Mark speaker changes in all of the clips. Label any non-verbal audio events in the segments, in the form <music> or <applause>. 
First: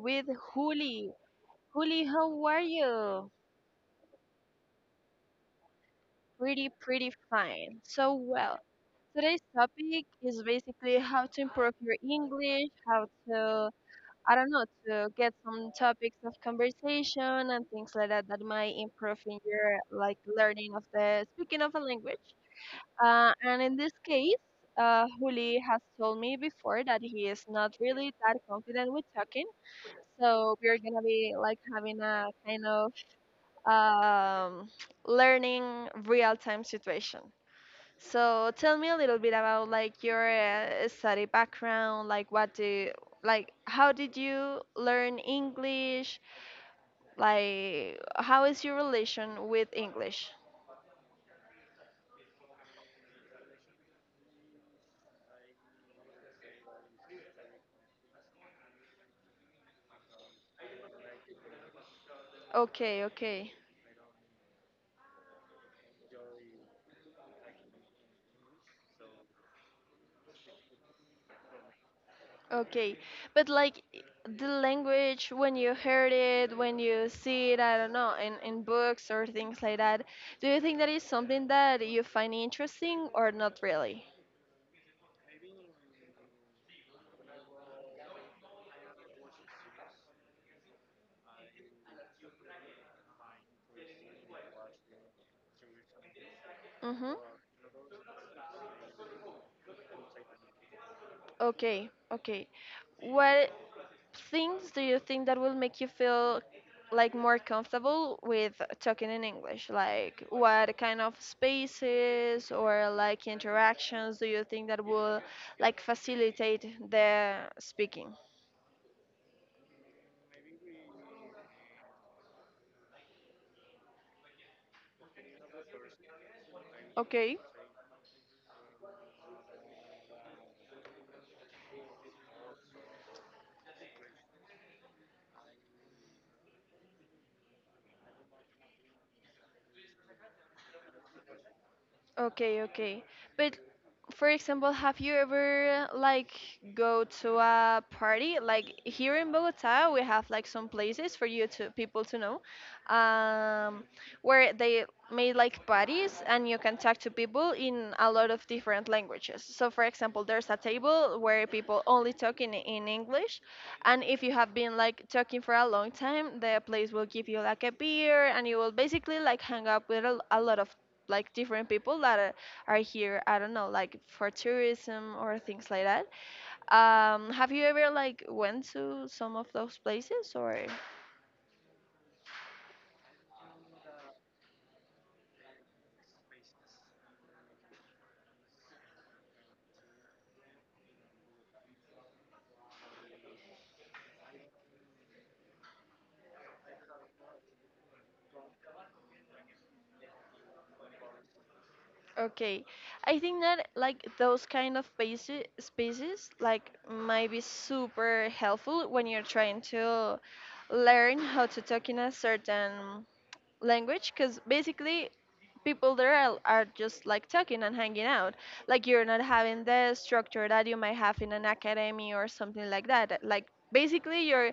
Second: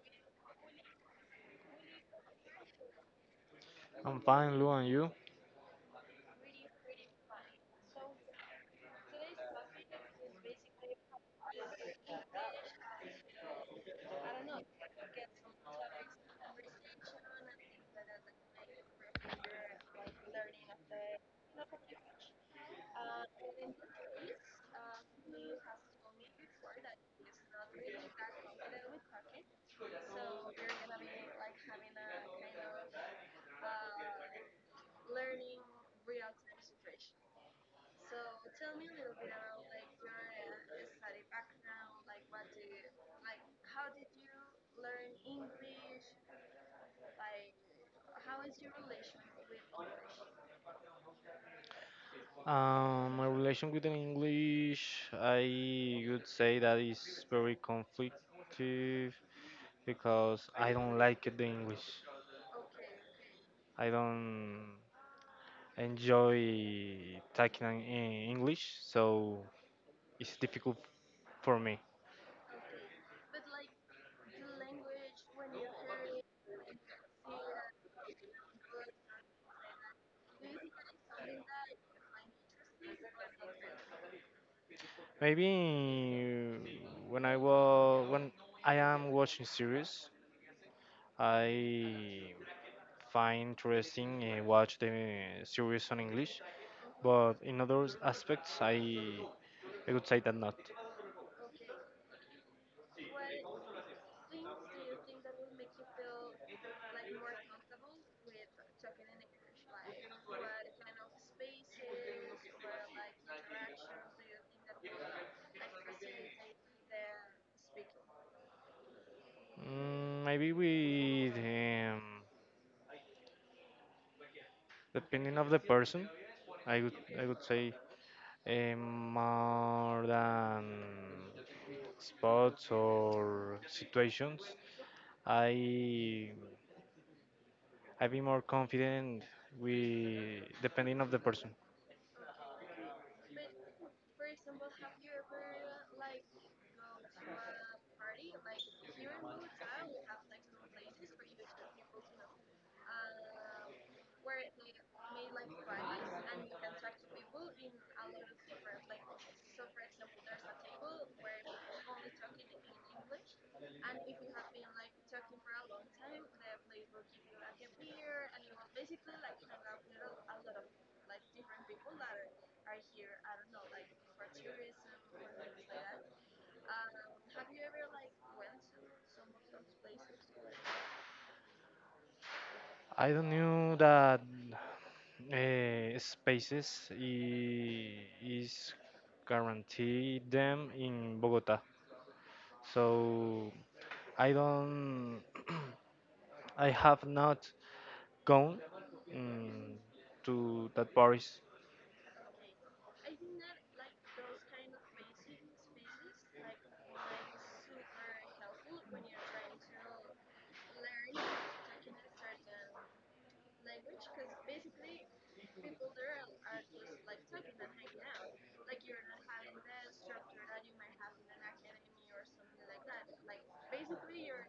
Speaker 1: with Juli. Juli, how are you?
Speaker 2: I'm fine, Lou, and you?
Speaker 1: Pretty fine. So well. Today's topic is basically how to improve your English, I don't know, to get some topics of conversation and things like that that might improve in your like learning of the speaking of a language. And in this case, Juli has told me before that he is not really that confident with talking. So we're gonna be like having a kind of um, learning real time situation. So tell me a little bit about like your study background, like what do like how did you learn English? Like how is your relation with English?
Speaker 2: My relation with the English, I would say that is very conflictive because I don't like the English.
Speaker 1: Okay, okay.
Speaker 2: I don't enjoy talking in English, so it's difficult for me.
Speaker 1: Okay, but like the language when you heard it, when you see it, I don't know, in books or things like that, do you think that is something that you find interesting or not really?
Speaker 2: Maybe when I am watching series, I find interesting watch the series on English,
Speaker 1: Mm-hmm.
Speaker 2: but in other aspects, I would say that not.
Speaker 1: Okay, okay. What things do you think that will make you feel like more comfortable with talking in English? Like what kind of spaces or like interactions do you think that will like facilitate the speaking?
Speaker 2: Mm, maybe with depending of the person, I would I
Speaker 1: Okay.
Speaker 2: would say more than spots or situations. I I be more confident with depending of the person.
Speaker 1: Okay, okay. But for example, have you ever like go to a party? Like here in Bogota, we have like some places for you to people to know, um, where they made like parties and you can talk to people in a lot of different languages. So for example, there's a table where people only talk in English, and if you have been like talking for a long time, the place will give you like a beer and you will basically like hang up with a lot of like different people that are here. I don't know, like for tourism or things like that. Um, have you ever like went to some of those places or
Speaker 2: I don't knew that spaces is guaranteed them in Bogota. So I don't, <clears throat> I have not gone mm, to that Paris.
Speaker 1: okay? I think that like those kind of spaces like might be super helpful when you're trying to learn how to talk in a certain language, because basically people there are just like talking and hanging out. Like you're not having the structure that you might have in an academy or something like that. Like basically you're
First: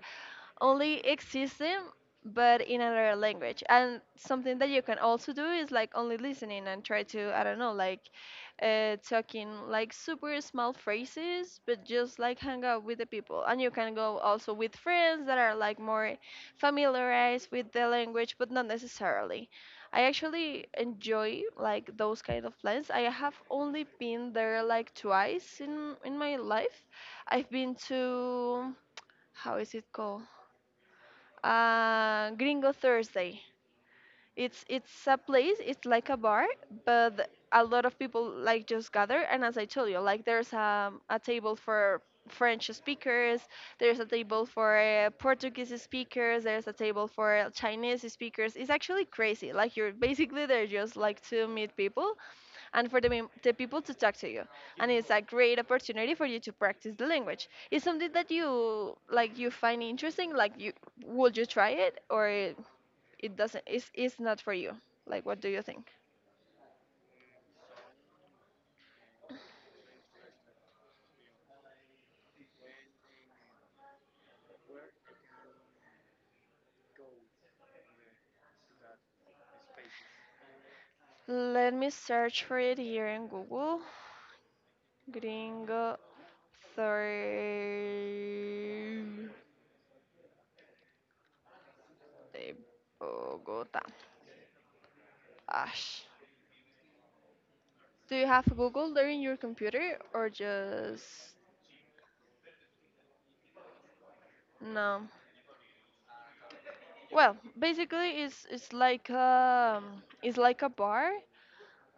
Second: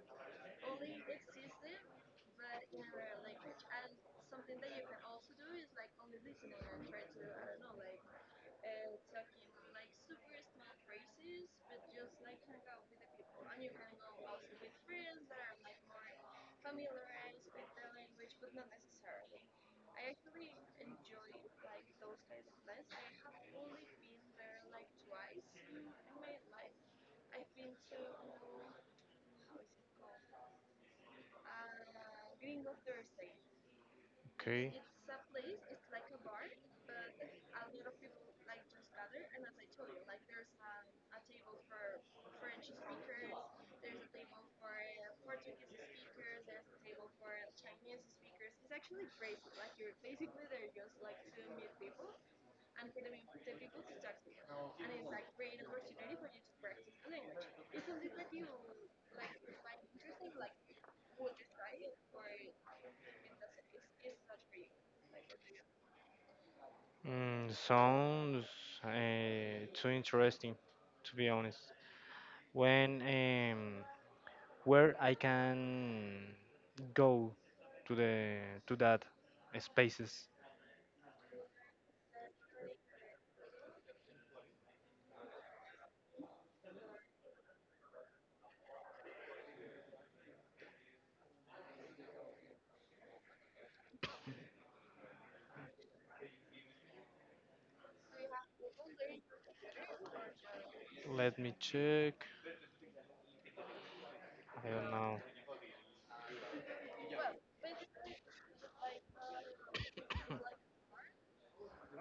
Speaker 1: only existing but in another language. And something that you can also do is like only listening and try to, I don't know, like talking like super small phrases but just like hang out with the people. And you can go also with friends that are like more familiarized with the language, but not necessarily. I actually enjoy like those kind of plans. I have only been there like twice in my life. I've been to, how is it called, Gringo Thursday. It's a place. It's like a bar, but a lot of people like just gather. And as I told you, like there's a table for French speakers. There's a table for Portuguese speakers. There's a table for Chinese speakers. It's actually crazy. Like you're basically there just like to meet people and for the people to talk to you. And it's a great opportunity for you to practice the language. It's something that you like, you find interesting. Like, you would you try it, or it doesn't? It's not for you. Like, what do you think?
Speaker 2: Mm, sounds too interesting, to be honest. When Where I can go to the to that spaces?
Speaker 1: Let me search for it here in Google. Gringo Thursday Bogota. Ash. Do you have Google there in your computer or just
Speaker 2: Let me check. I don't
Speaker 1: no?
Speaker 2: know.
Speaker 1: Well, basically it's like a bar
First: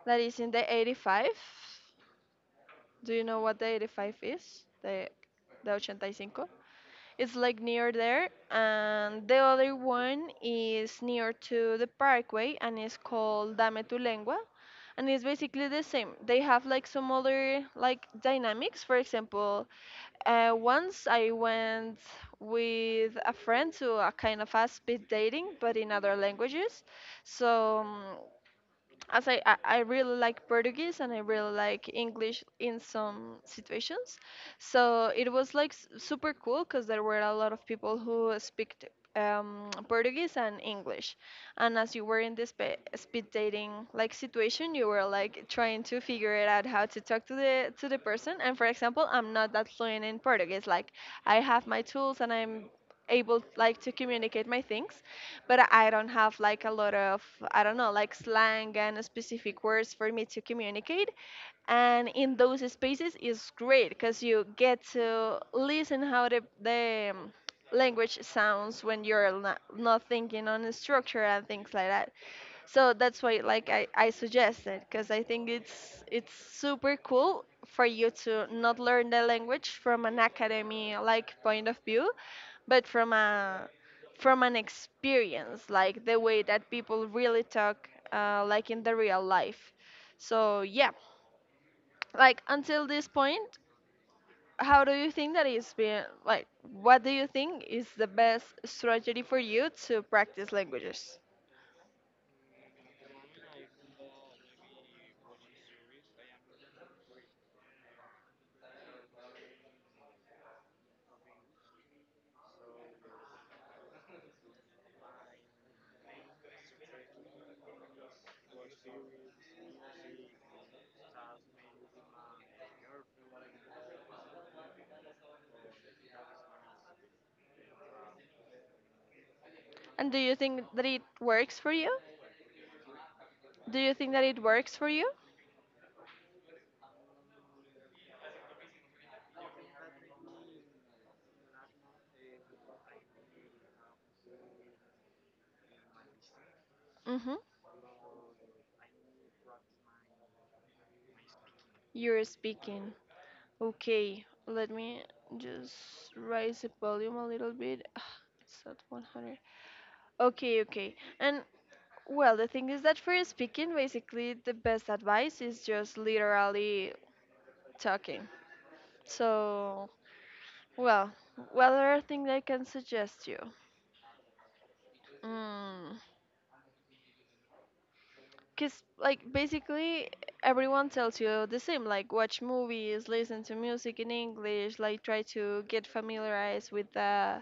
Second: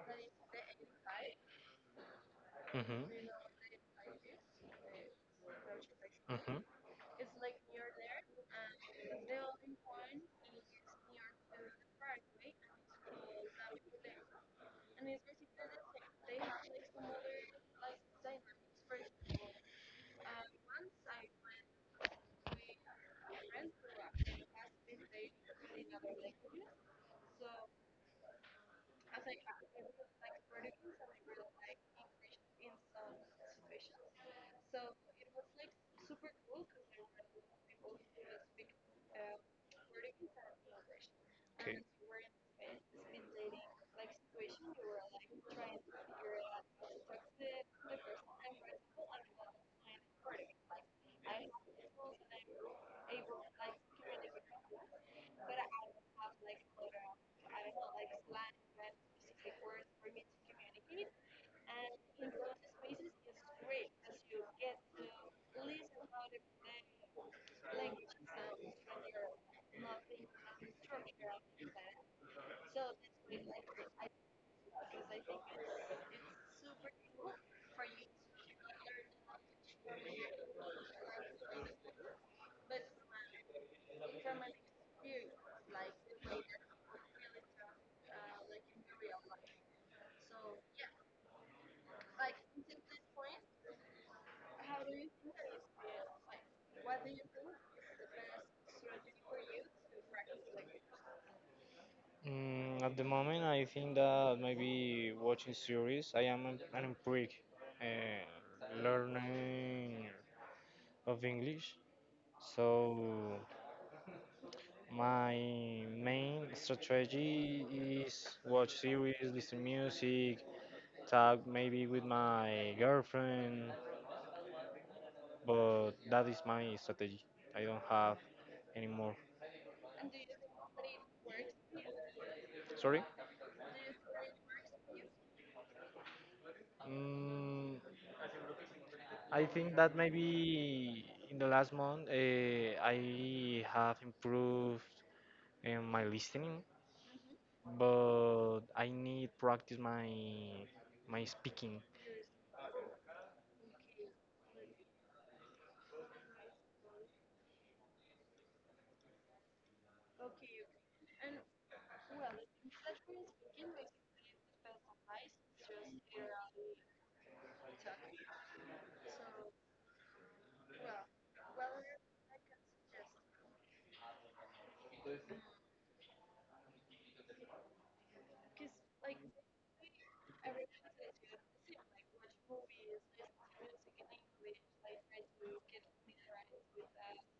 Speaker 1: that is in the 85.
Speaker 2: Mhm.
Speaker 1: Do you know what the 85 is? The 85.
Speaker 2: Mhm.
Speaker 1: It's like near there, and the other one is near to the parkway and is called Dame tu Lengua. And it's basically the same. They have like some other like dynamics. For example, once I went with a friend to a kind of a speed dating, but in other languages. So as I I really like Portuguese and I really like English in some situations, so it was like super cool because there were a lot of people who speak Portuguese and English, and as you were in this speed dating like situation, you were like trying to figure it out how to talk to the person. And for example, I'm not that fluent in Portuguese. Like I have my tools and I'm able like to communicate my things, but I don't have like a lot of, I don't know, like slang and specific words for me to communicate. And in those spaces is great because you get to listen how the language sounds when you're not thinking on the structure and things like that. So that's why like I suggest it, because I think it's super cool for you to not learn the language from an academy like point of view, but from a from an experience, like the way that people really talk, like in the real life. So yeah, like until this point, how do you think that is being, like what do you think is the best strategy for you to practice languages?
Speaker 2: Mm, at the moment, I think that maybe watching series. I am an empiric uh, learning of English, so my main strategy is watch series, listen music, talk maybe with my girlfriend, but that is my strategy. I don't have anymore.
Speaker 1: And do you think that it works for you?
Speaker 2: Sorry?
Speaker 1: Do you think that it works for you?
Speaker 2: Mm, I think that maybe in the last month I have improved in my listening,
Speaker 1: Mm-hmm.
Speaker 2: but I need practice my speaking.
Speaker 1: You're speaking. Okay, let me just raise the volume a little bit. Ah, it's at 100. Okay, okay. And well, the thing is that for speaking basically the best advice is just literally talking. So well, what other thing I can suggest you? Mm. Cause like basically everyone tells you the same. Like watch movies, listen to music in English. Like try to get familiarized with the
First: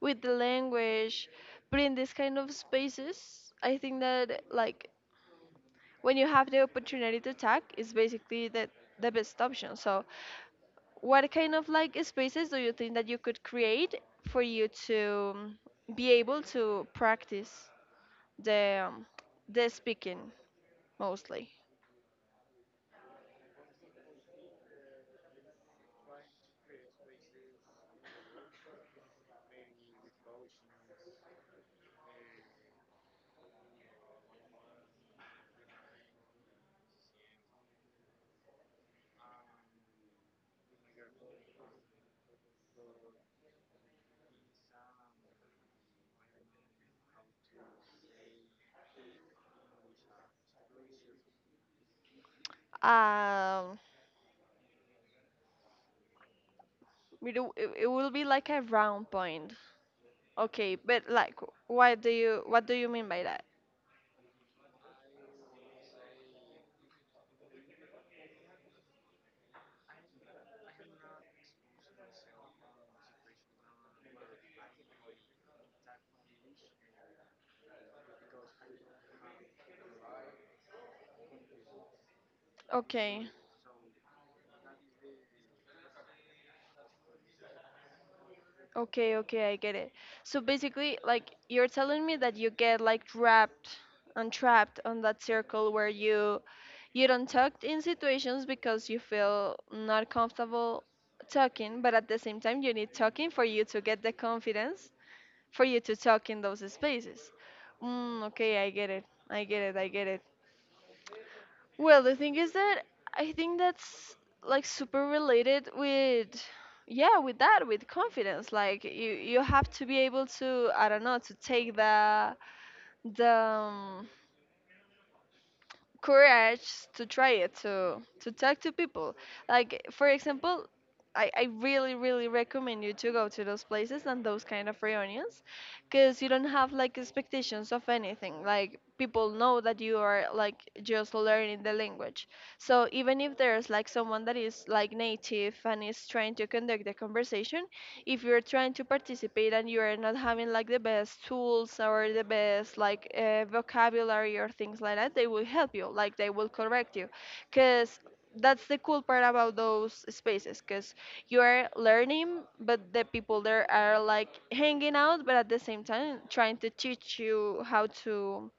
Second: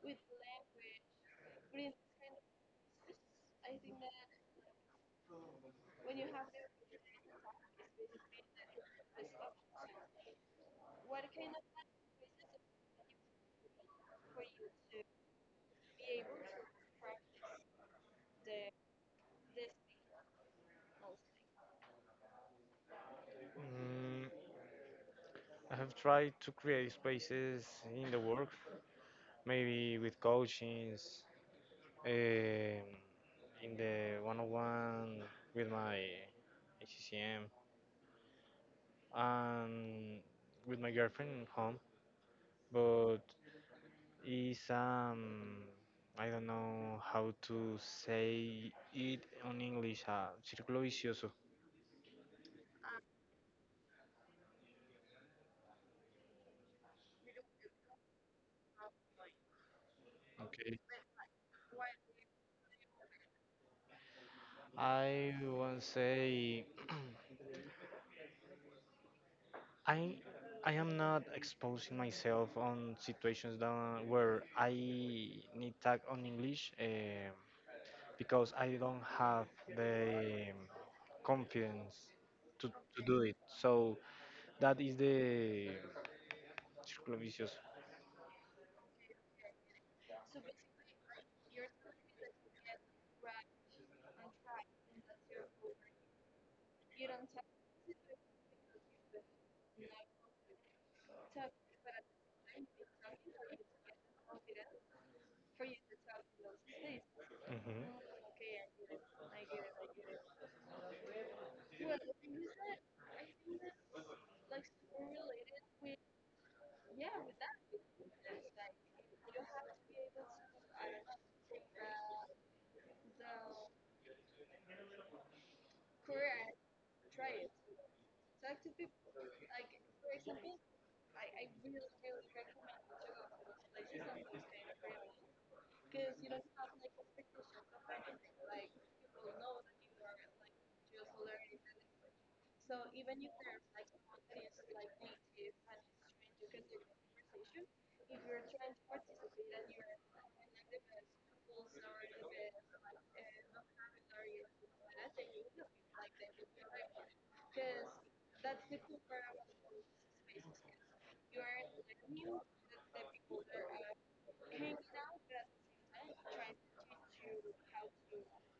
Speaker 1: with the language. But in this kind of spaces, I think that like when you have the opportunity to tag, it's basically the best option. So what kind of like spaces do you think that you could create for you to be able to practice the um, the speaking mostly?
Speaker 2: Mm, I have tried to create spaces in the work, maybe with coachings, um, in the 101 with my HCM and with my girlfriend in home, but it's I don't know how to say it on English. Círculo vicioso.
Speaker 1: Um, it it will be like a round point. Okay,
Speaker 2: Okay.
Speaker 1: but like what do you mean by that?
Speaker 2: I won't say <clears throat> I I am not exposing myself on situations that, where I need tag on English. Because I don't have the confidence to do
Speaker 1: Okay.
Speaker 2: it. So that is the circle vicious.
Speaker 1: Okay, okay, I get it. So basically, like you're telling me that you get like wrapped and trapped on that circle where you don't talk in situations because you feel not comfortable talking, but at the same time you need talking for you to get the confidence for you to talk in those spaces.
Speaker 2: Mhm.
Speaker 1: Mm, okay, I get it. I get it. I get it. Well, the thing is that I think that's like super related with, yeah, with that, with confidence. Like you have to be able to, I don't know, to take the courage to try it, to talk to people. Like for example, I really really recommend you to go to those places and those kind of reunions, because you don't have like expectations of anything. Like people know that you are like just learning the language. So even if there's like someone that is like native and is trying to conduct the conversation, if you're trying to participate and you are not having like the best tools or the best like vocabulary or things like that, they will help you. Like they will correct you because that's the cool part about those spaces, because you are learning but the people there are like hanging out but at the same time trying to teach you how to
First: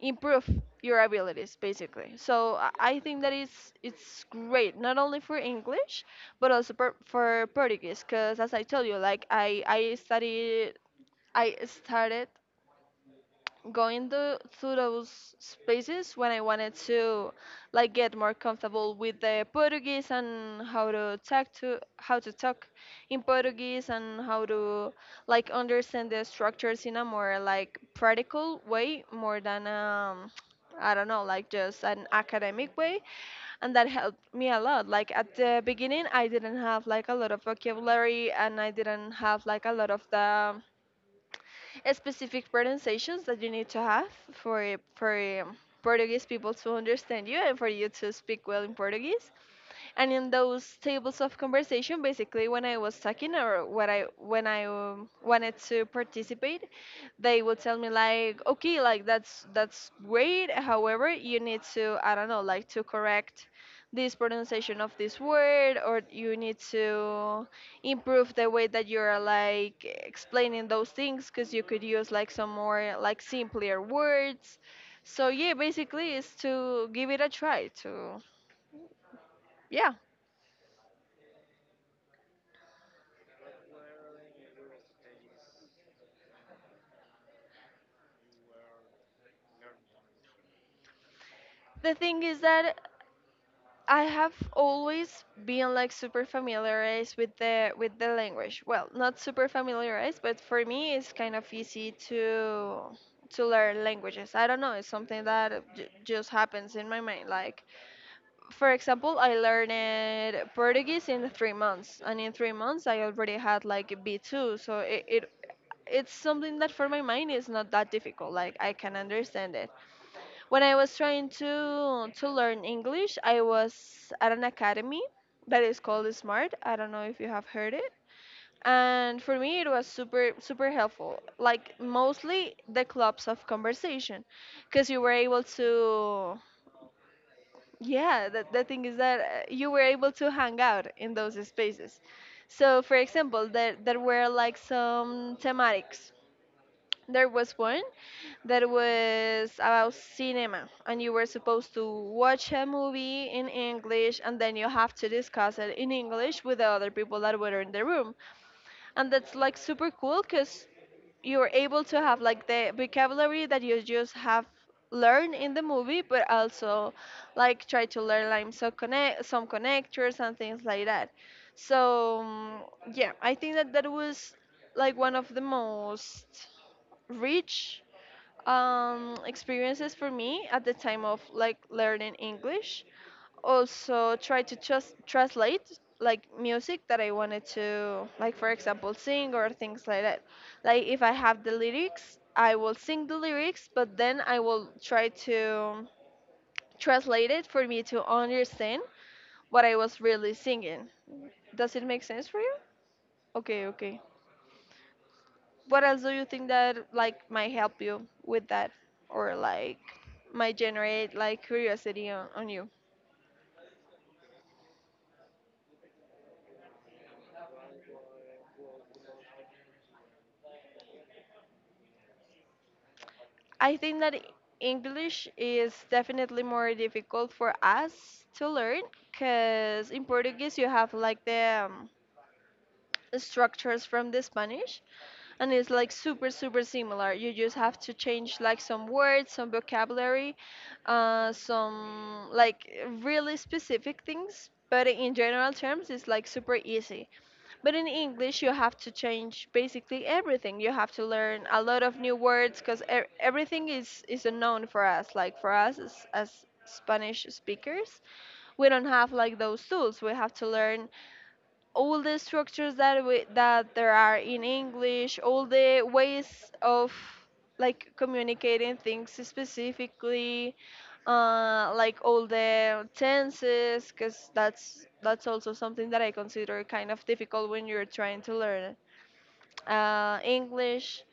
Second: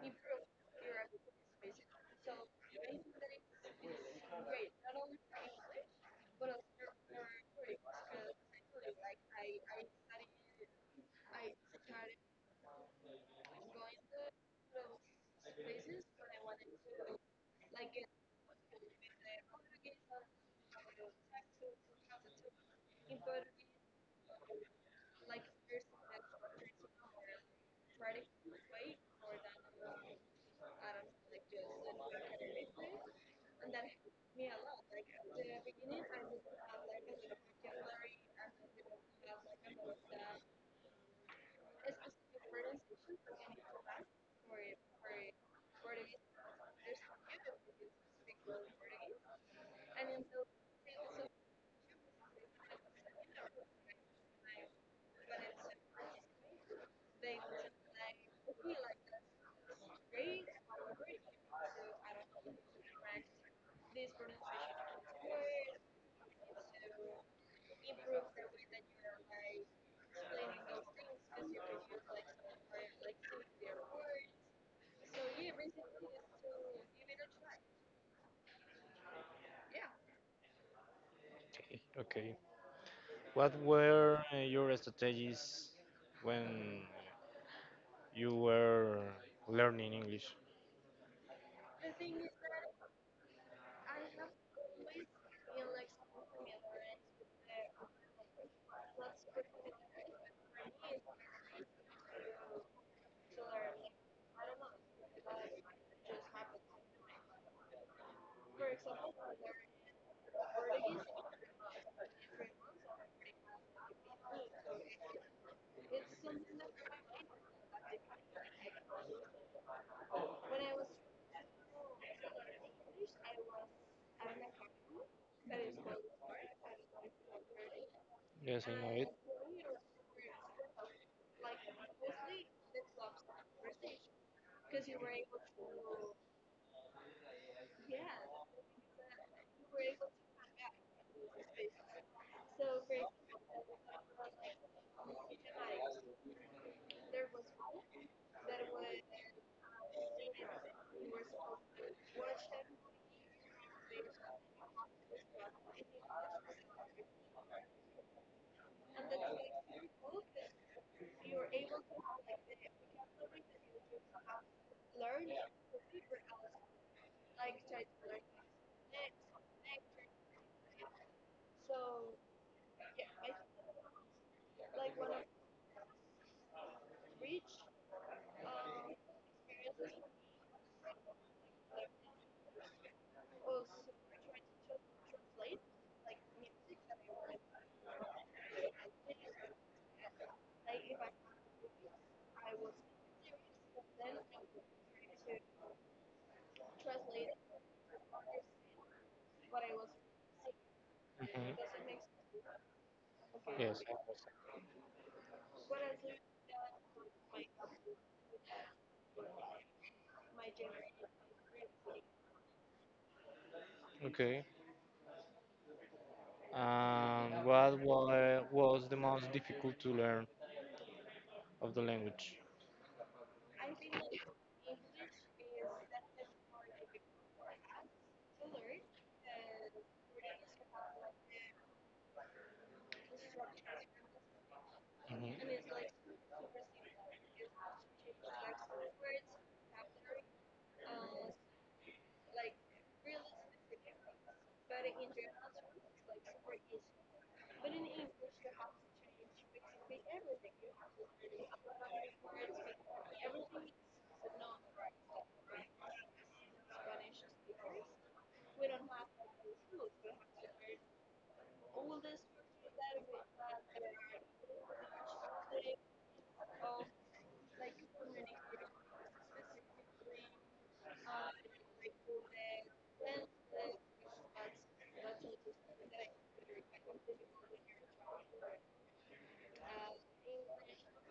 Speaker 1: improve your abilities basically. So I think that it's great not only for english, but also for portuguese, because as I told you, like I started going to those spaces when I wanted to like get more comfortable with the Portuguese and how to talk to how to talk in Portuguese and how to like understand the structures in a more like practical way more than I don't know, like just an academic way, and that helped me a lot. Like at the beginning, I didn't have like a lot of vocabulary, and I didn't have like a lot of the specific pronunciations that you need to have for Portuguese people to understand you and for you to speak well in Portuguese. And in those tables of conversation basically when I was talking or what I when I wanted to participate, they would tell me like okay, like that's great however, you need to, I don't know, like to correct this pronunciation of this word, or you need to improve the way that you're like explaining those things because you could use like some more like simpler words. So yeah, basically is to give it a try to, yeah.
Speaker 2: Okay, okay. What were your strategies when you were learning English?
Speaker 1: The thing is that I have always been like super familiarized with the language. Well, not super familiarized, but for me it's kind of easy to learn languages. I don't know, it's something that just happens in my mind. Like, for example, I learned Portuguese in 3 months, and in 3 months I already had like B2, so it's something that for my mind is not that difficult. Like, I can understand it. When I was trying to learn English, I was at an academy that is called Smart. I don't know if you have heard it.
Speaker 2: Yes, I know it.
Speaker 1: And for me, it was super super helpful. Like mostly the clubs of conversation, because you were able to. Yeah, the thing is that you were able to hang out in those spaces. So, for example, there were like some thematics, there was one that was about cinema, and you were supposed to watch a movie in English and then you have to discuss it in English with the other people that were in the room, and that's like super cool because you're able to have like the vocabulary that you just have learned in the movie, but also like try to learn like some connectors and things like that. So yeah, I think that that was like one of the most rich experiences for me at the time of like learning English. Also, try to just translate like music that I wanted to, like for example, sing or things like that. Like if I have the lyrics, I will sing the lyrics, but then I will try to translate it for me to understand what I was really singing.
Speaker 2: Mhm.
Speaker 1: Does it make sense for you?
Speaker 2: Yes, I
Speaker 1: Okay, okay.
Speaker 2: understand.
Speaker 1: What else do you think that like might help you with that, or like might generate like curiosity on you?
Speaker 2: Okay. And what was the most difficult to learn of the language?
Speaker 1: I think that English is definitely more difficult for us to learn, because in Portuguese you have like the structures from the Spanish, and it's
Speaker 2: Mhm.
Speaker 1: like super super similar. You just have to change like some words, some vocabulary, some like really specific things, but in general terms it's like super easy. But in English you have to change basically everything. You have to learn a lot of new words because everything is unknown for us, like for us as Spanish speakers, we don't have like those tools. We have to learn all the structures that there are in English, all the ways of like communicating things specifically, like all the tenses, because that's also something that I consider kind of difficult when you're trying to learn English.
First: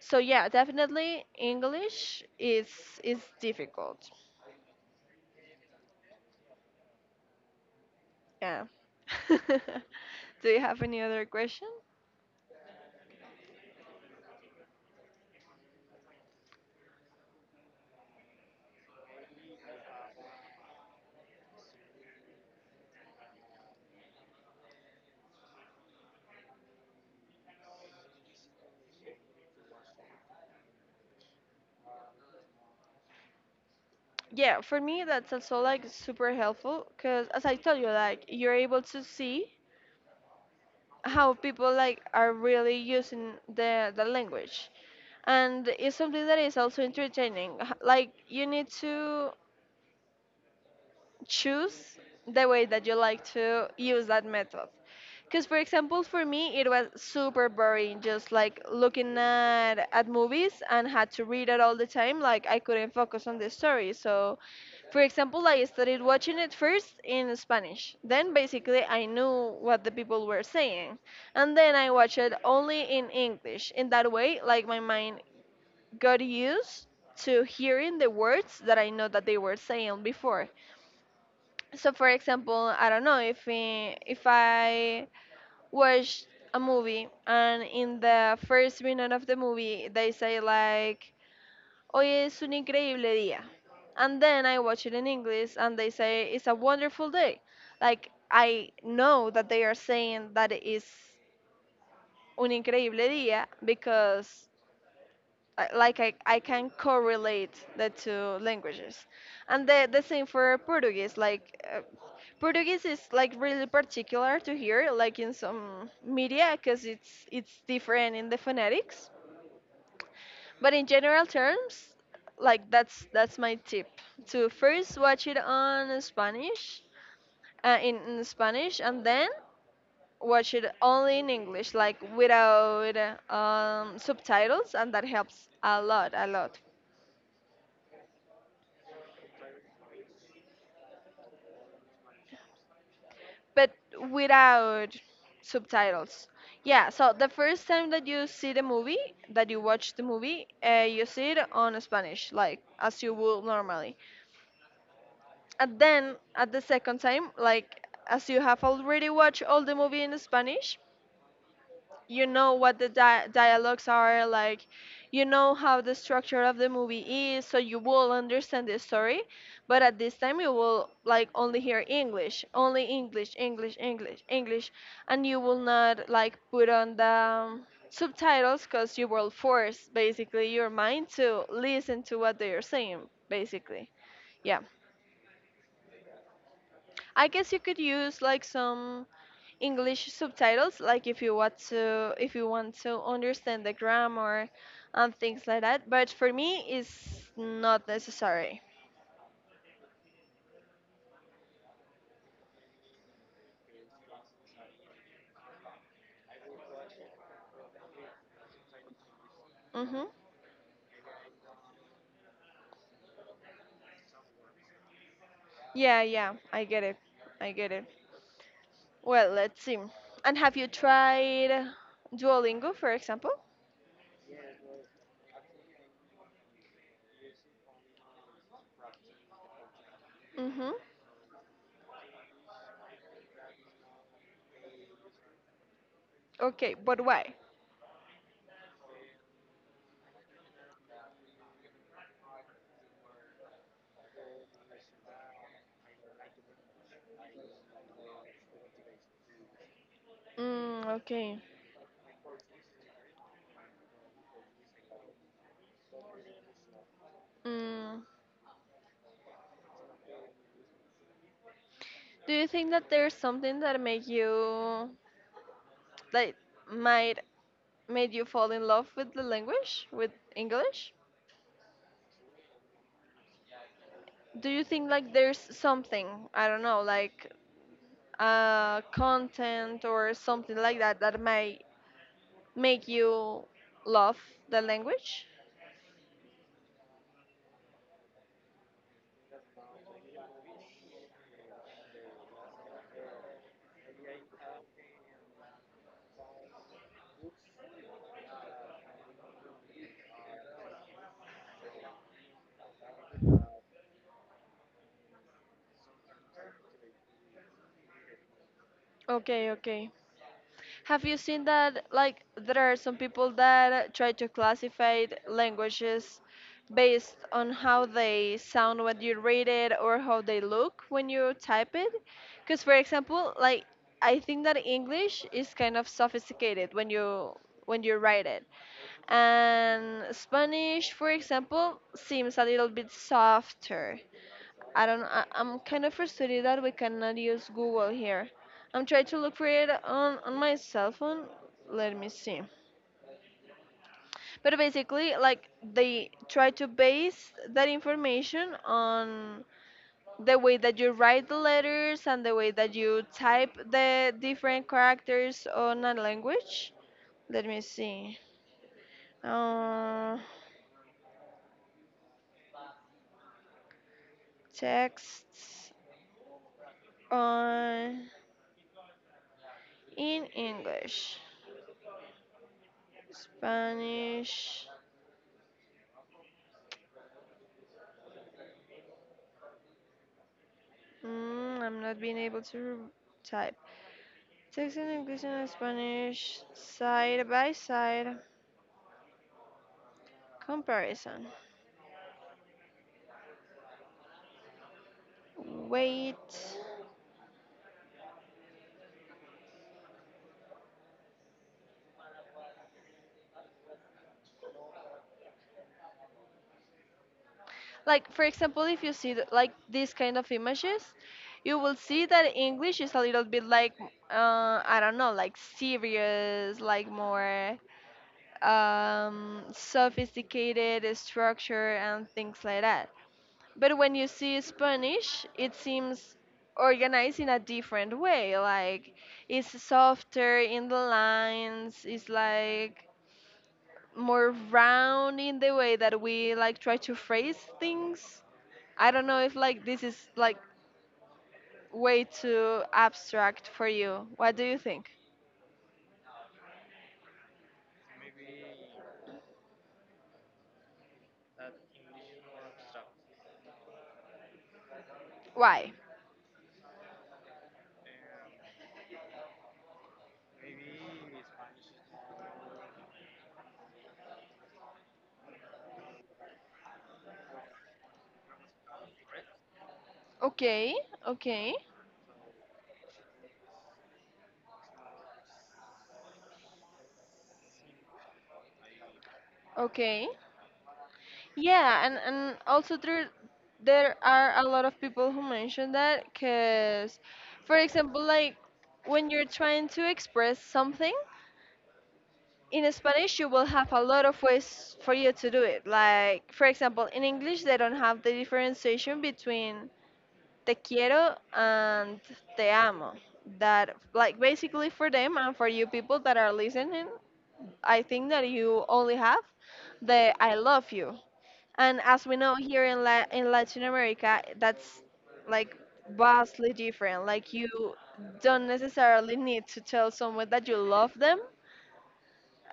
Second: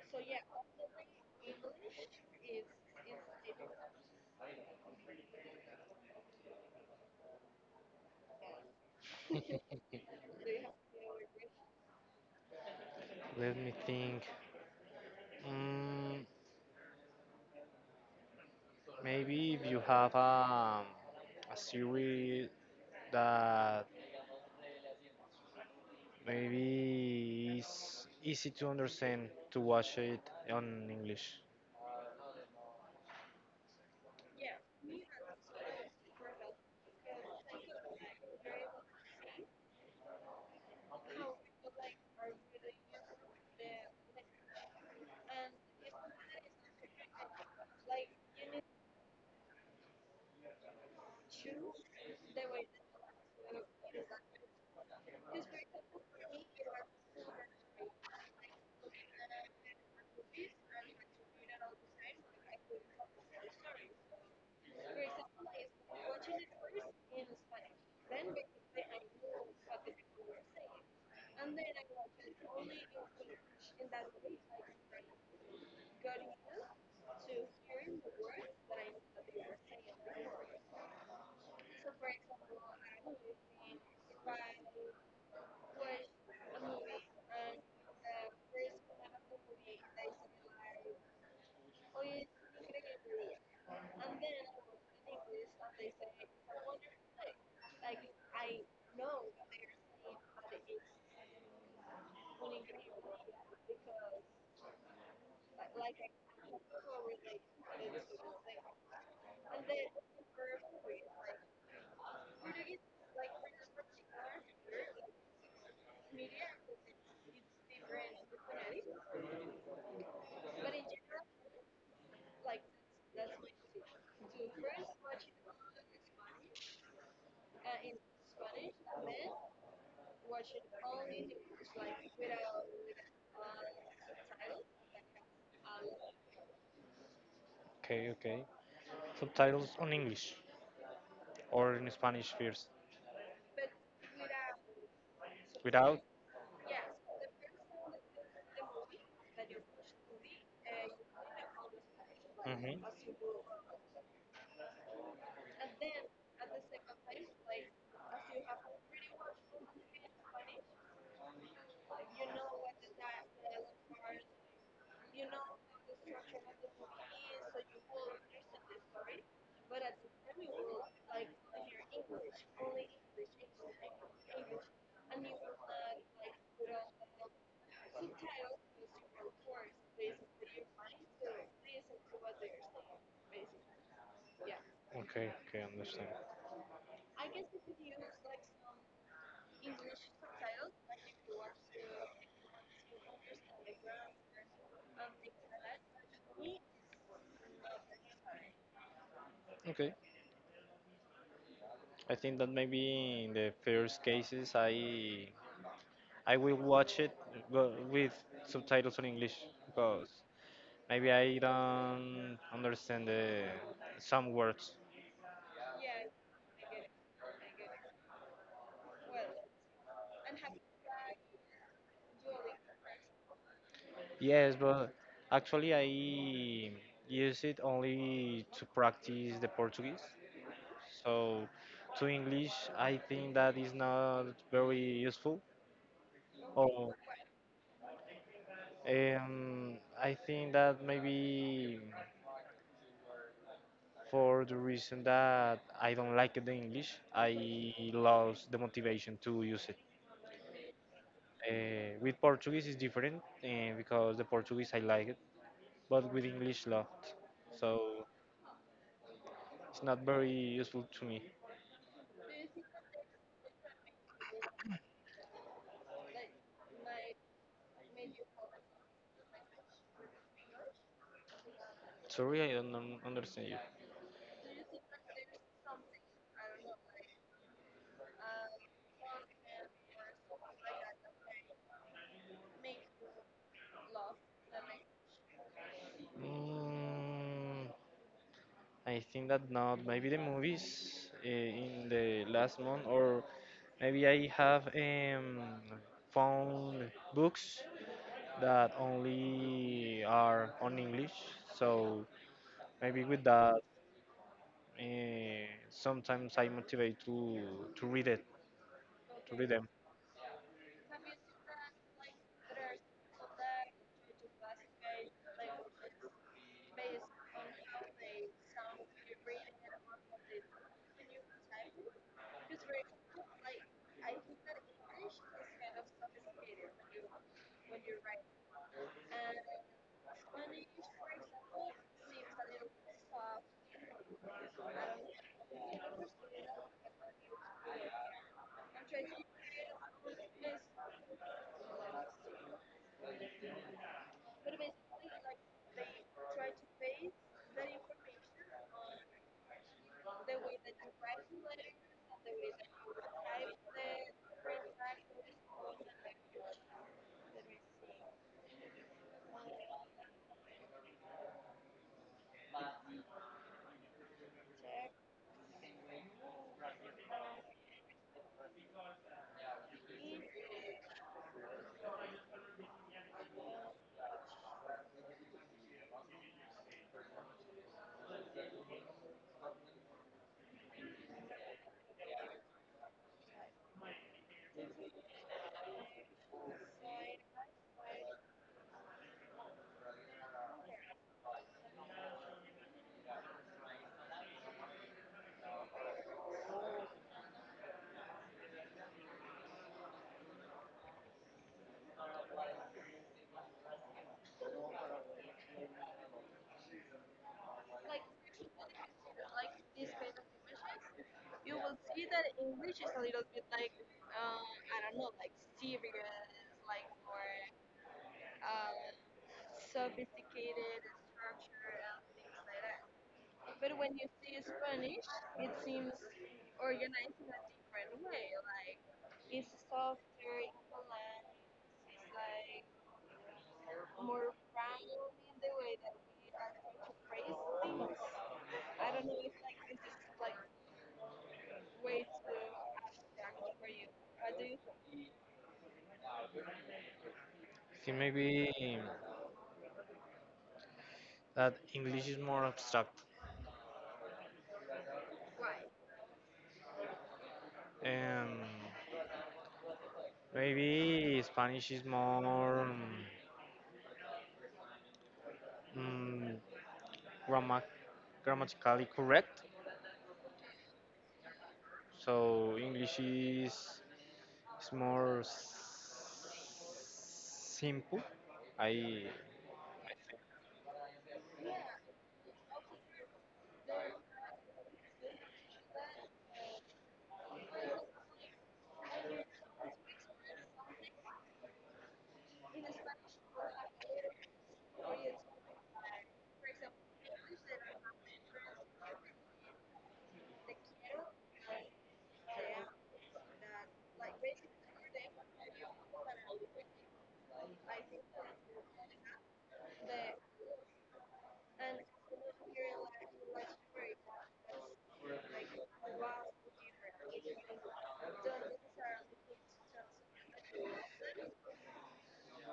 Speaker 1: So yeah, definitely English is difficult. Yeah. <laughs> Do you have any other question?
Speaker 2: Let me think. Mm, maybe if you have a series that maybe is easy to understand to watch it on English.
Speaker 1: Yeah, for me that's also like super helpful because, as I told you, like, you're able to see how people like are really using the language, and it's something that is also entertaining. Like, you need to choose the way that you like to use that method. Because, for example, for me, it was super boring just like looking at movies and had to read it all the time. Like, I couldn't focus on the story. So, for example, I started watching it first in Spanish. Then, basically, I knew what the people were saying. And then I watched it only in English. In that way, like, my mind got used to hearing the words that I know that they were saying before. So, for example, I don't know, if I watch a movie and in the first minute of the movie they say like, hoy es un increíble día, and then I watch it in English and they say, it's a wonderful day, like I know that they are saying that it is un increíble día. Because like I can correlate the two languages. And the same for Portuguese, like Portuguese is like really particular to hear like in some media because it's different in the phonetics. But in general terms, like, that's my tip: to first watch it on Spanish, in Spanish, and then watch it only in English, like without subtitles, and that helps a lot a lot.
Speaker 2: Okay, okay. Subtitles on English or in Spanish first.
Speaker 1: But without
Speaker 2: Without?
Speaker 1: subtitles. Yeah, so the first time that you see the movie, that you watch the movie, you see it on Spanish, like
Speaker 2: Hmm.
Speaker 1: as you would normally. And then at the second time, like, as you have already watched all the movie in Spanish, you know what the dialogues are like, you know how the structure of the movie is, so you will understand the story, but at this time you will like only hear English, only English, English, English, English, and you will not like put on the subtitles, because you will force basically your mind to listen to what they are saying, basically. Yeah.
Speaker 2: Okay, okay, understand.
Speaker 1: I guess you could use like some English subtitles, like if you want to understand the grammar and things like that. But for me, it's not necessary.
Speaker 2: Okay. I think that maybe in the first cases I will watch it but with subtitles in English
Speaker 1: Mhm.
Speaker 2: because maybe I don't understand the, some words.
Speaker 1: Yeah, yeah, I get it. I get it. Well, let's see. And have you tried Duolingo, for example?
Speaker 2: Yes, but actually I use it only to practice the Portuguese.
Speaker 1: Mhm.
Speaker 2: So to English I think that is not very useful.
Speaker 1: Okay,
Speaker 2: Or
Speaker 1: but why?
Speaker 2: I think that maybe for the reason that I don't like the English. I lost the motivation to use it.
Speaker 1: Mm, okay.
Speaker 2: With Portuguese is different because the Portuguese I like it, but with English lot,
Speaker 1: Mm.
Speaker 2: so it's not very useful to me.
Speaker 1: Do you think that there's something that make you, like, might made you fall in love with the language, with English?
Speaker 2: Sorry, I don't understand you.
Speaker 1: Do you think like there's something, I don't know, like, content or something like that that might make you love the language?
Speaker 2: Mm, I think that not. Maybe the movies in the last month, or maybe I have found books that only are on English. So maybe with that, sometimes I motivate to read it, to read
Speaker 1: Okay,
Speaker 2: them.
Speaker 1: okay. Have you seen that like there are some people that try to classify languages based on how they sound when you read it or how they look when you type it? Because for example, like, I think that English is kind of sophisticated when you write it. And Spanish, for example, seems a little bit softer. I don't. I'm kind of frustrated that we cannot use Google here. I'm trying to look for it on my cell phone. Let me see. But basically, like, they try to base that information on the way that you write the letters and the way that you type the different characters on a language. Let me see. Uh, Texts on in English, Spanish. Mm, I'm not being able to type. Text in English and Spanish side by side comparison. Wait. Like for example, if you see the, like, these kind of images, you will see that English is a little bit like, I don't know, like serious, like more sophisticated structure and things like that. But when you see Spanish, it seems organized in a different way. Like, it's softer in the lines, it's like more round in the way that we like try to phrase things. I don't know if like this is like way too abstract for you. What do you think?
Speaker 2: See, maybe that English is more abstract,
Speaker 1: Why?
Speaker 2: and maybe Spanish is more um, grammar, grammatically correct.
Speaker 1: Okay, okay,
Speaker 2: So English is more simple. I.
Speaker 1: okay. Yeah, and also there are a lot of people who mention that because, for example, like, when you're trying to express something in Spanish, you will have a lot of ways for you to do it. Like for example, in English, they don't have the differentiation between te quiero and te amo. That, like, basically for them and for you people that are listening, I think that you only have the I love you, and as we know here in in Latin America, that's like vastly different. Like, you don't necessarily need to tell someone that you love them.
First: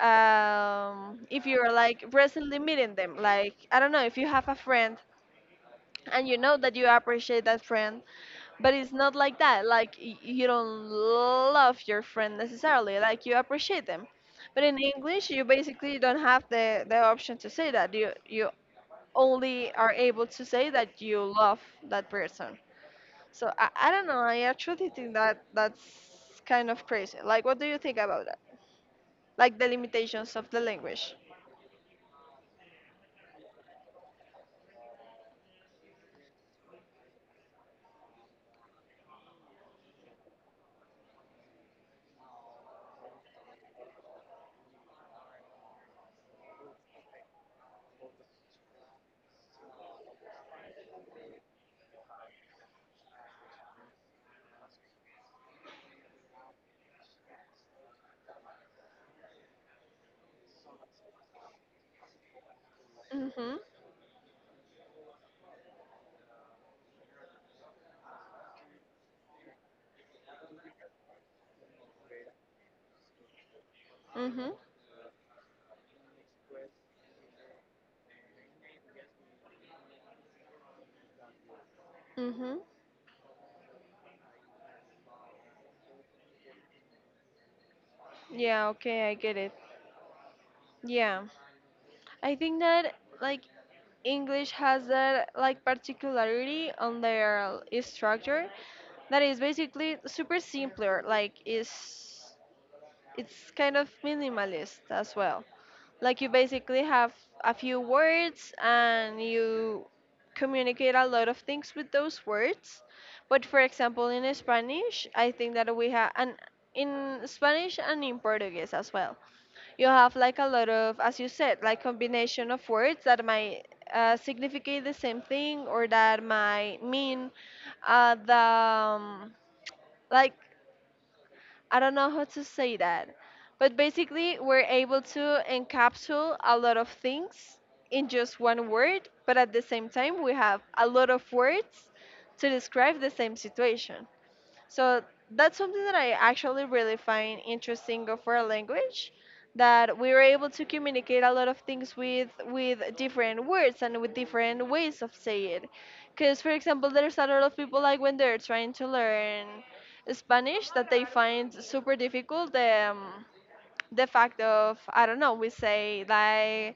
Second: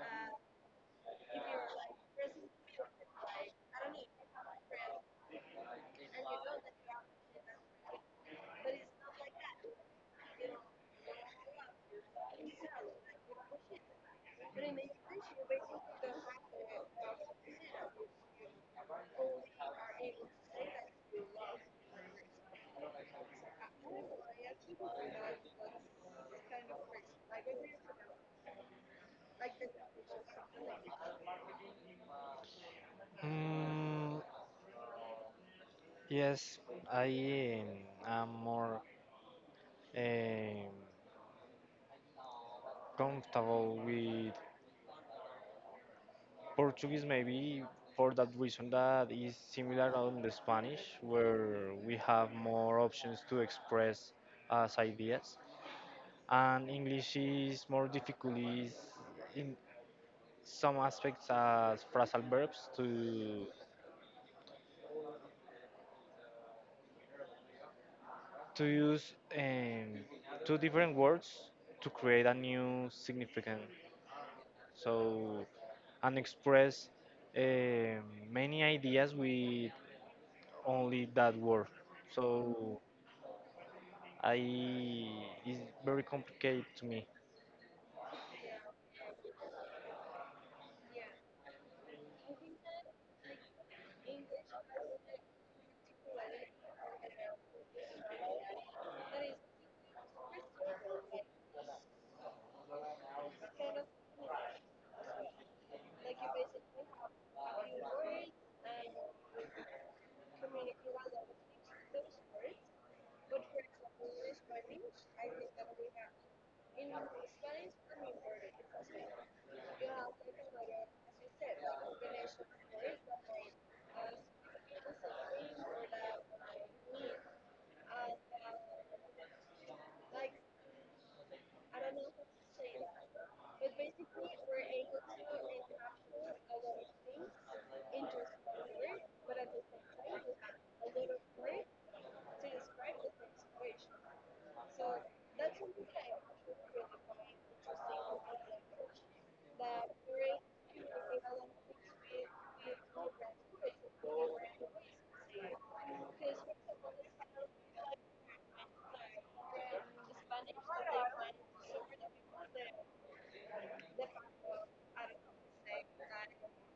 Speaker 1: If you're like recently meeting them, like, I don't know, if you have a friend and you know that you appreciate that friend, but it's not like that. Like, you don't love your friend necessarily. Like you appreciate them. But in English, you basically don't have the option to say that. You only are able to say that you love that person. So I don't know. I actually think that that's kind of crazy. Like, what do you think about that? Like, the limitations of the language.
Speaker 2: Mm, yes, I am more um, comfortable with Portuguese, maybe for that reason that is similar on the Spanish, where we have more options to express as ideas, and English is more difficult is in some aspects as phrasal verbs
Speaker 1: Mhm.
Speaker 2: to use two different words to create a new significant.
Speaker 1: Mhm.
Speaker 2: So, and express eh, many ideas with only that word.
Speaker 1: Mhm.
Speaker 2: So, I it's very complicated to me.
Speaker 1: Yeah. Okay. I get it. Yeah. I think that, like, English has that like particularity on their structure that is basically super simpler. Like, is it's kind of minimalist as well. Like, you basically have a few words and you communicate a lot of things with those words. But for example, in Spanish, I think that we have, and in Spanish and in Portuguese as well, you have like a lot of, as you said, like, combination of words that might significate the same thing, or that might mean the like, I don't know how to say that. But basically, we're able to encapsulate a lot of things in just one word, but at the same time, we have a lot of words to describe the same situation. So that's something that I actually really find interesting of our language, that we were able to communicate a lot of things with different words and with different ways of say it. Because for example, there's a lot of people, like, when they're trying to learn Spanish, that they find super difficult the fact of, I don't know, we say like,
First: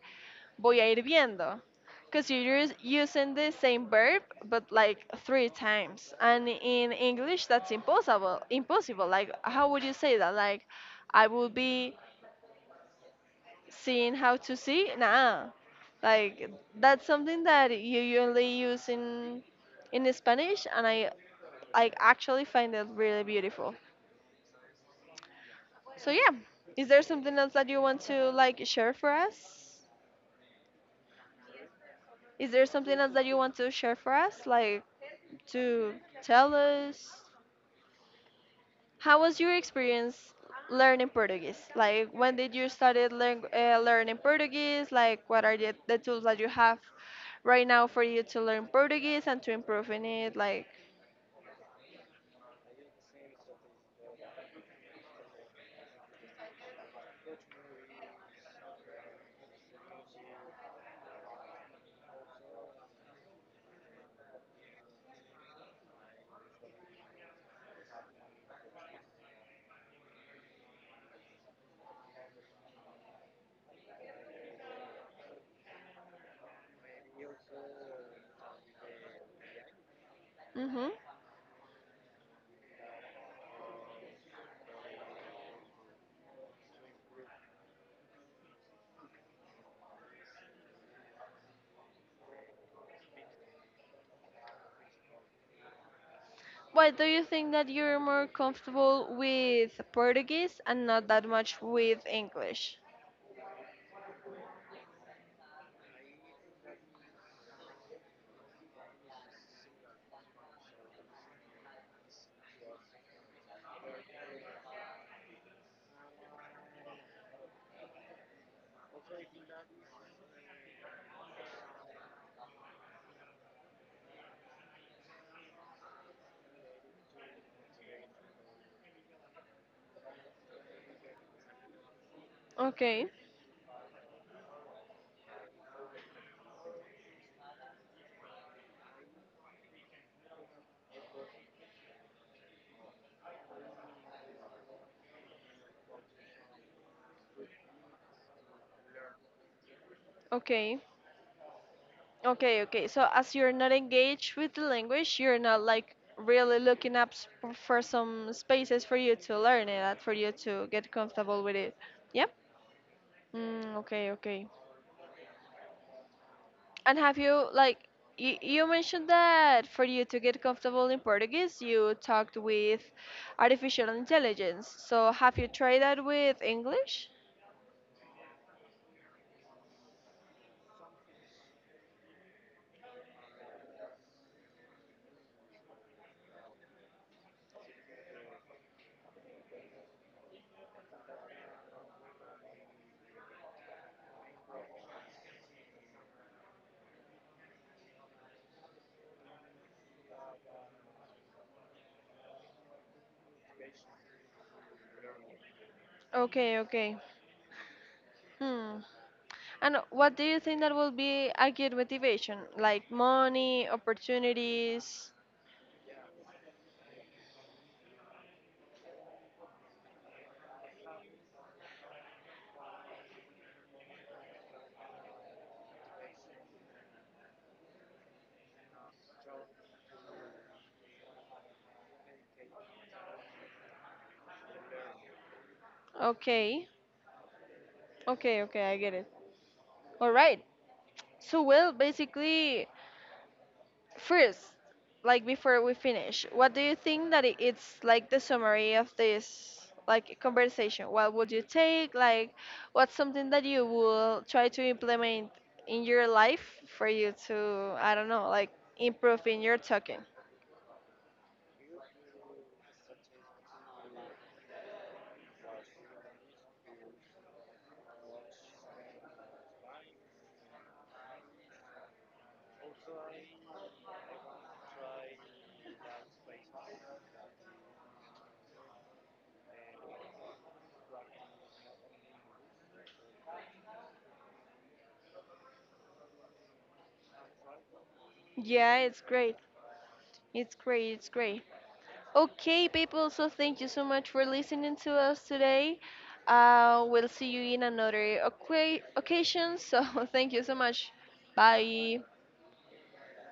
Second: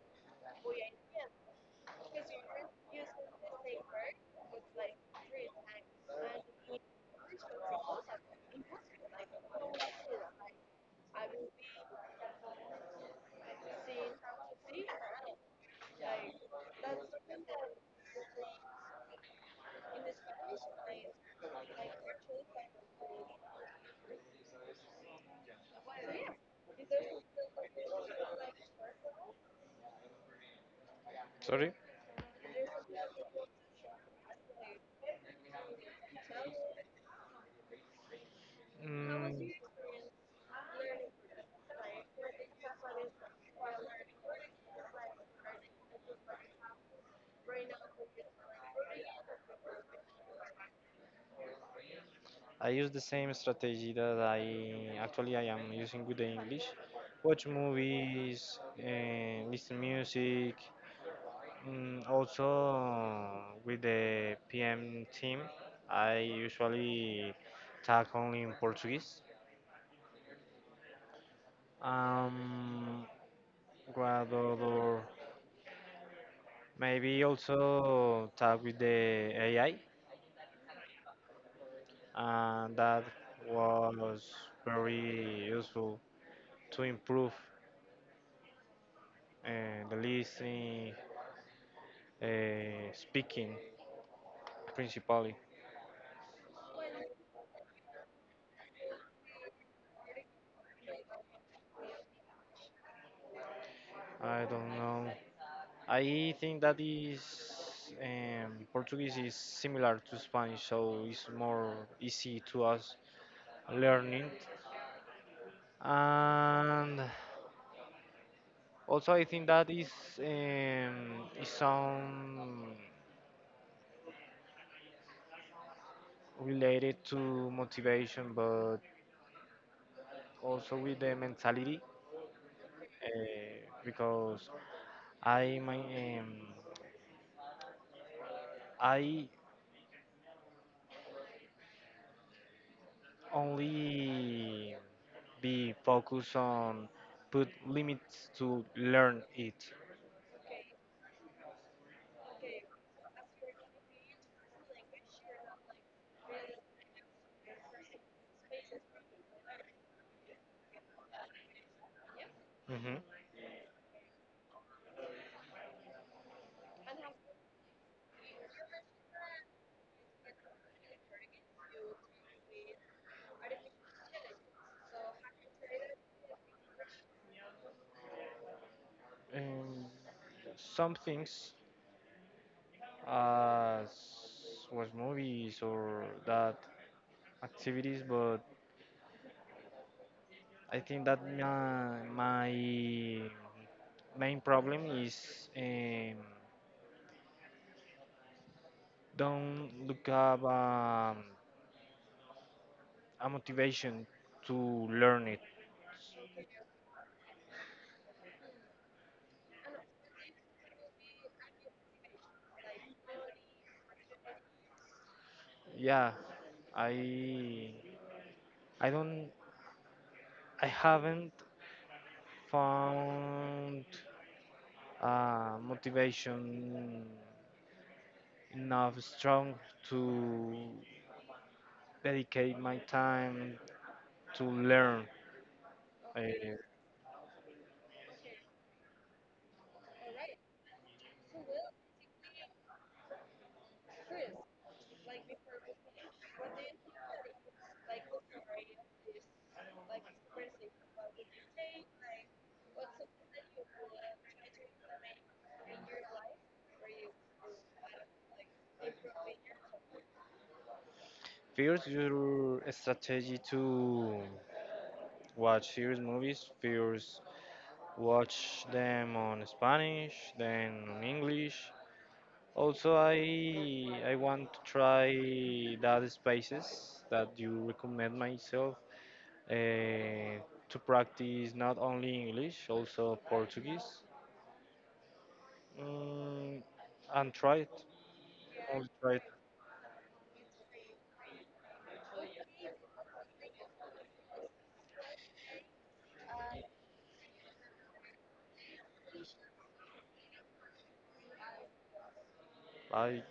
Speaker 1: voy a ir viendo. Because you're using the same verb, but like three times. And in English, that's impossible. Impossible. Like, how would you say that? Like, I will be seeing how to see? Nah. Like, that's something that you only use in Spanish, and I, like, actually find it really beautiful. So yeah, is there something else that you want to like share for us?
Speaker 2: Sorry?
Speaker 1: Is there something else that you want to share for us? Like, to tell us how
Speaker 2: Mm,
Speaker 1: was your experience learning Portuguese? Like, when did you started learning Portuguese? Like, what are the tools that you have right now for you to learn Portuguese and to improve in it? Like,
Speaker 2: I use the same strategy that I actually I am using with the English. Watch movies, listen music. Mm, also with the PM team, I usually talk only in Portuguese. Um, what other? Maybe also talk with the AI,
Speaker 1: mm-hmm.
Speaker 2: and that was very useful to improve the listening, speaking principally.
Speaker 1: Why do you think that you're more comfortable with Portuguese and not that much with English?
Speaker 2: I don't know. I think that is Portuguese is similar to Spanish, so it's more easy to us learning. And also, I think that is some related to motivation, but also with the mentality,
Speaker 1: Okay,
Speaker 2: because I my I only be focused on put limits to learn it.
Speaker 1: okay. Okay, okay. So as you're not engaged with the language, you're not like really looking up for some spaces for you to learn it, and for you to get comfortable with it. Yep.
Speaker 2: Hmm.
Speaker 1: Mm, okay, okay. And have you like, you mentioned that for you to get comfortable in Portuguese, you talked with artificial intelligence. So have you tried that with English?
Speaker 2: Um, some things as was movies or that activities, but I think that my main problem is um, don't look up a motivation to learn it.
Speaker 1: Okay, okay. Hmm. And what do you think that will be a good motivation? Like money, opportunities?
Speaker 2: Yeah, I I don't I haven't found motivation enough strong to dedicate my time to learn. Uh,
Speaker 1: Okay, okay, okay, I get it. All right. So, well, basically, first, like, before we finish, what do you think that it's like the summary of this like conversation? What would you take? Like, what's something that you will try to implement in your life for you to, I don't know, like, improve in your talking?
Speaker 2: first, your strategy to watch series movies, first watch them on Spanish, then on English. Also, I want to try that spaces that you recommend myself uh, to practice not only English, also Portuguese, mm, and try it.
Speaker 1: Yeah,
Speaker 2: Only
Speaker 1: it's
Speaker 2: try it.
Speaker 1: great. It's great. It's great. Okay, people, so thank you so much for listening to us today. We'll see you in another occasion. So <laughs> thank you so much. Bye.
Speaker 2: Bye.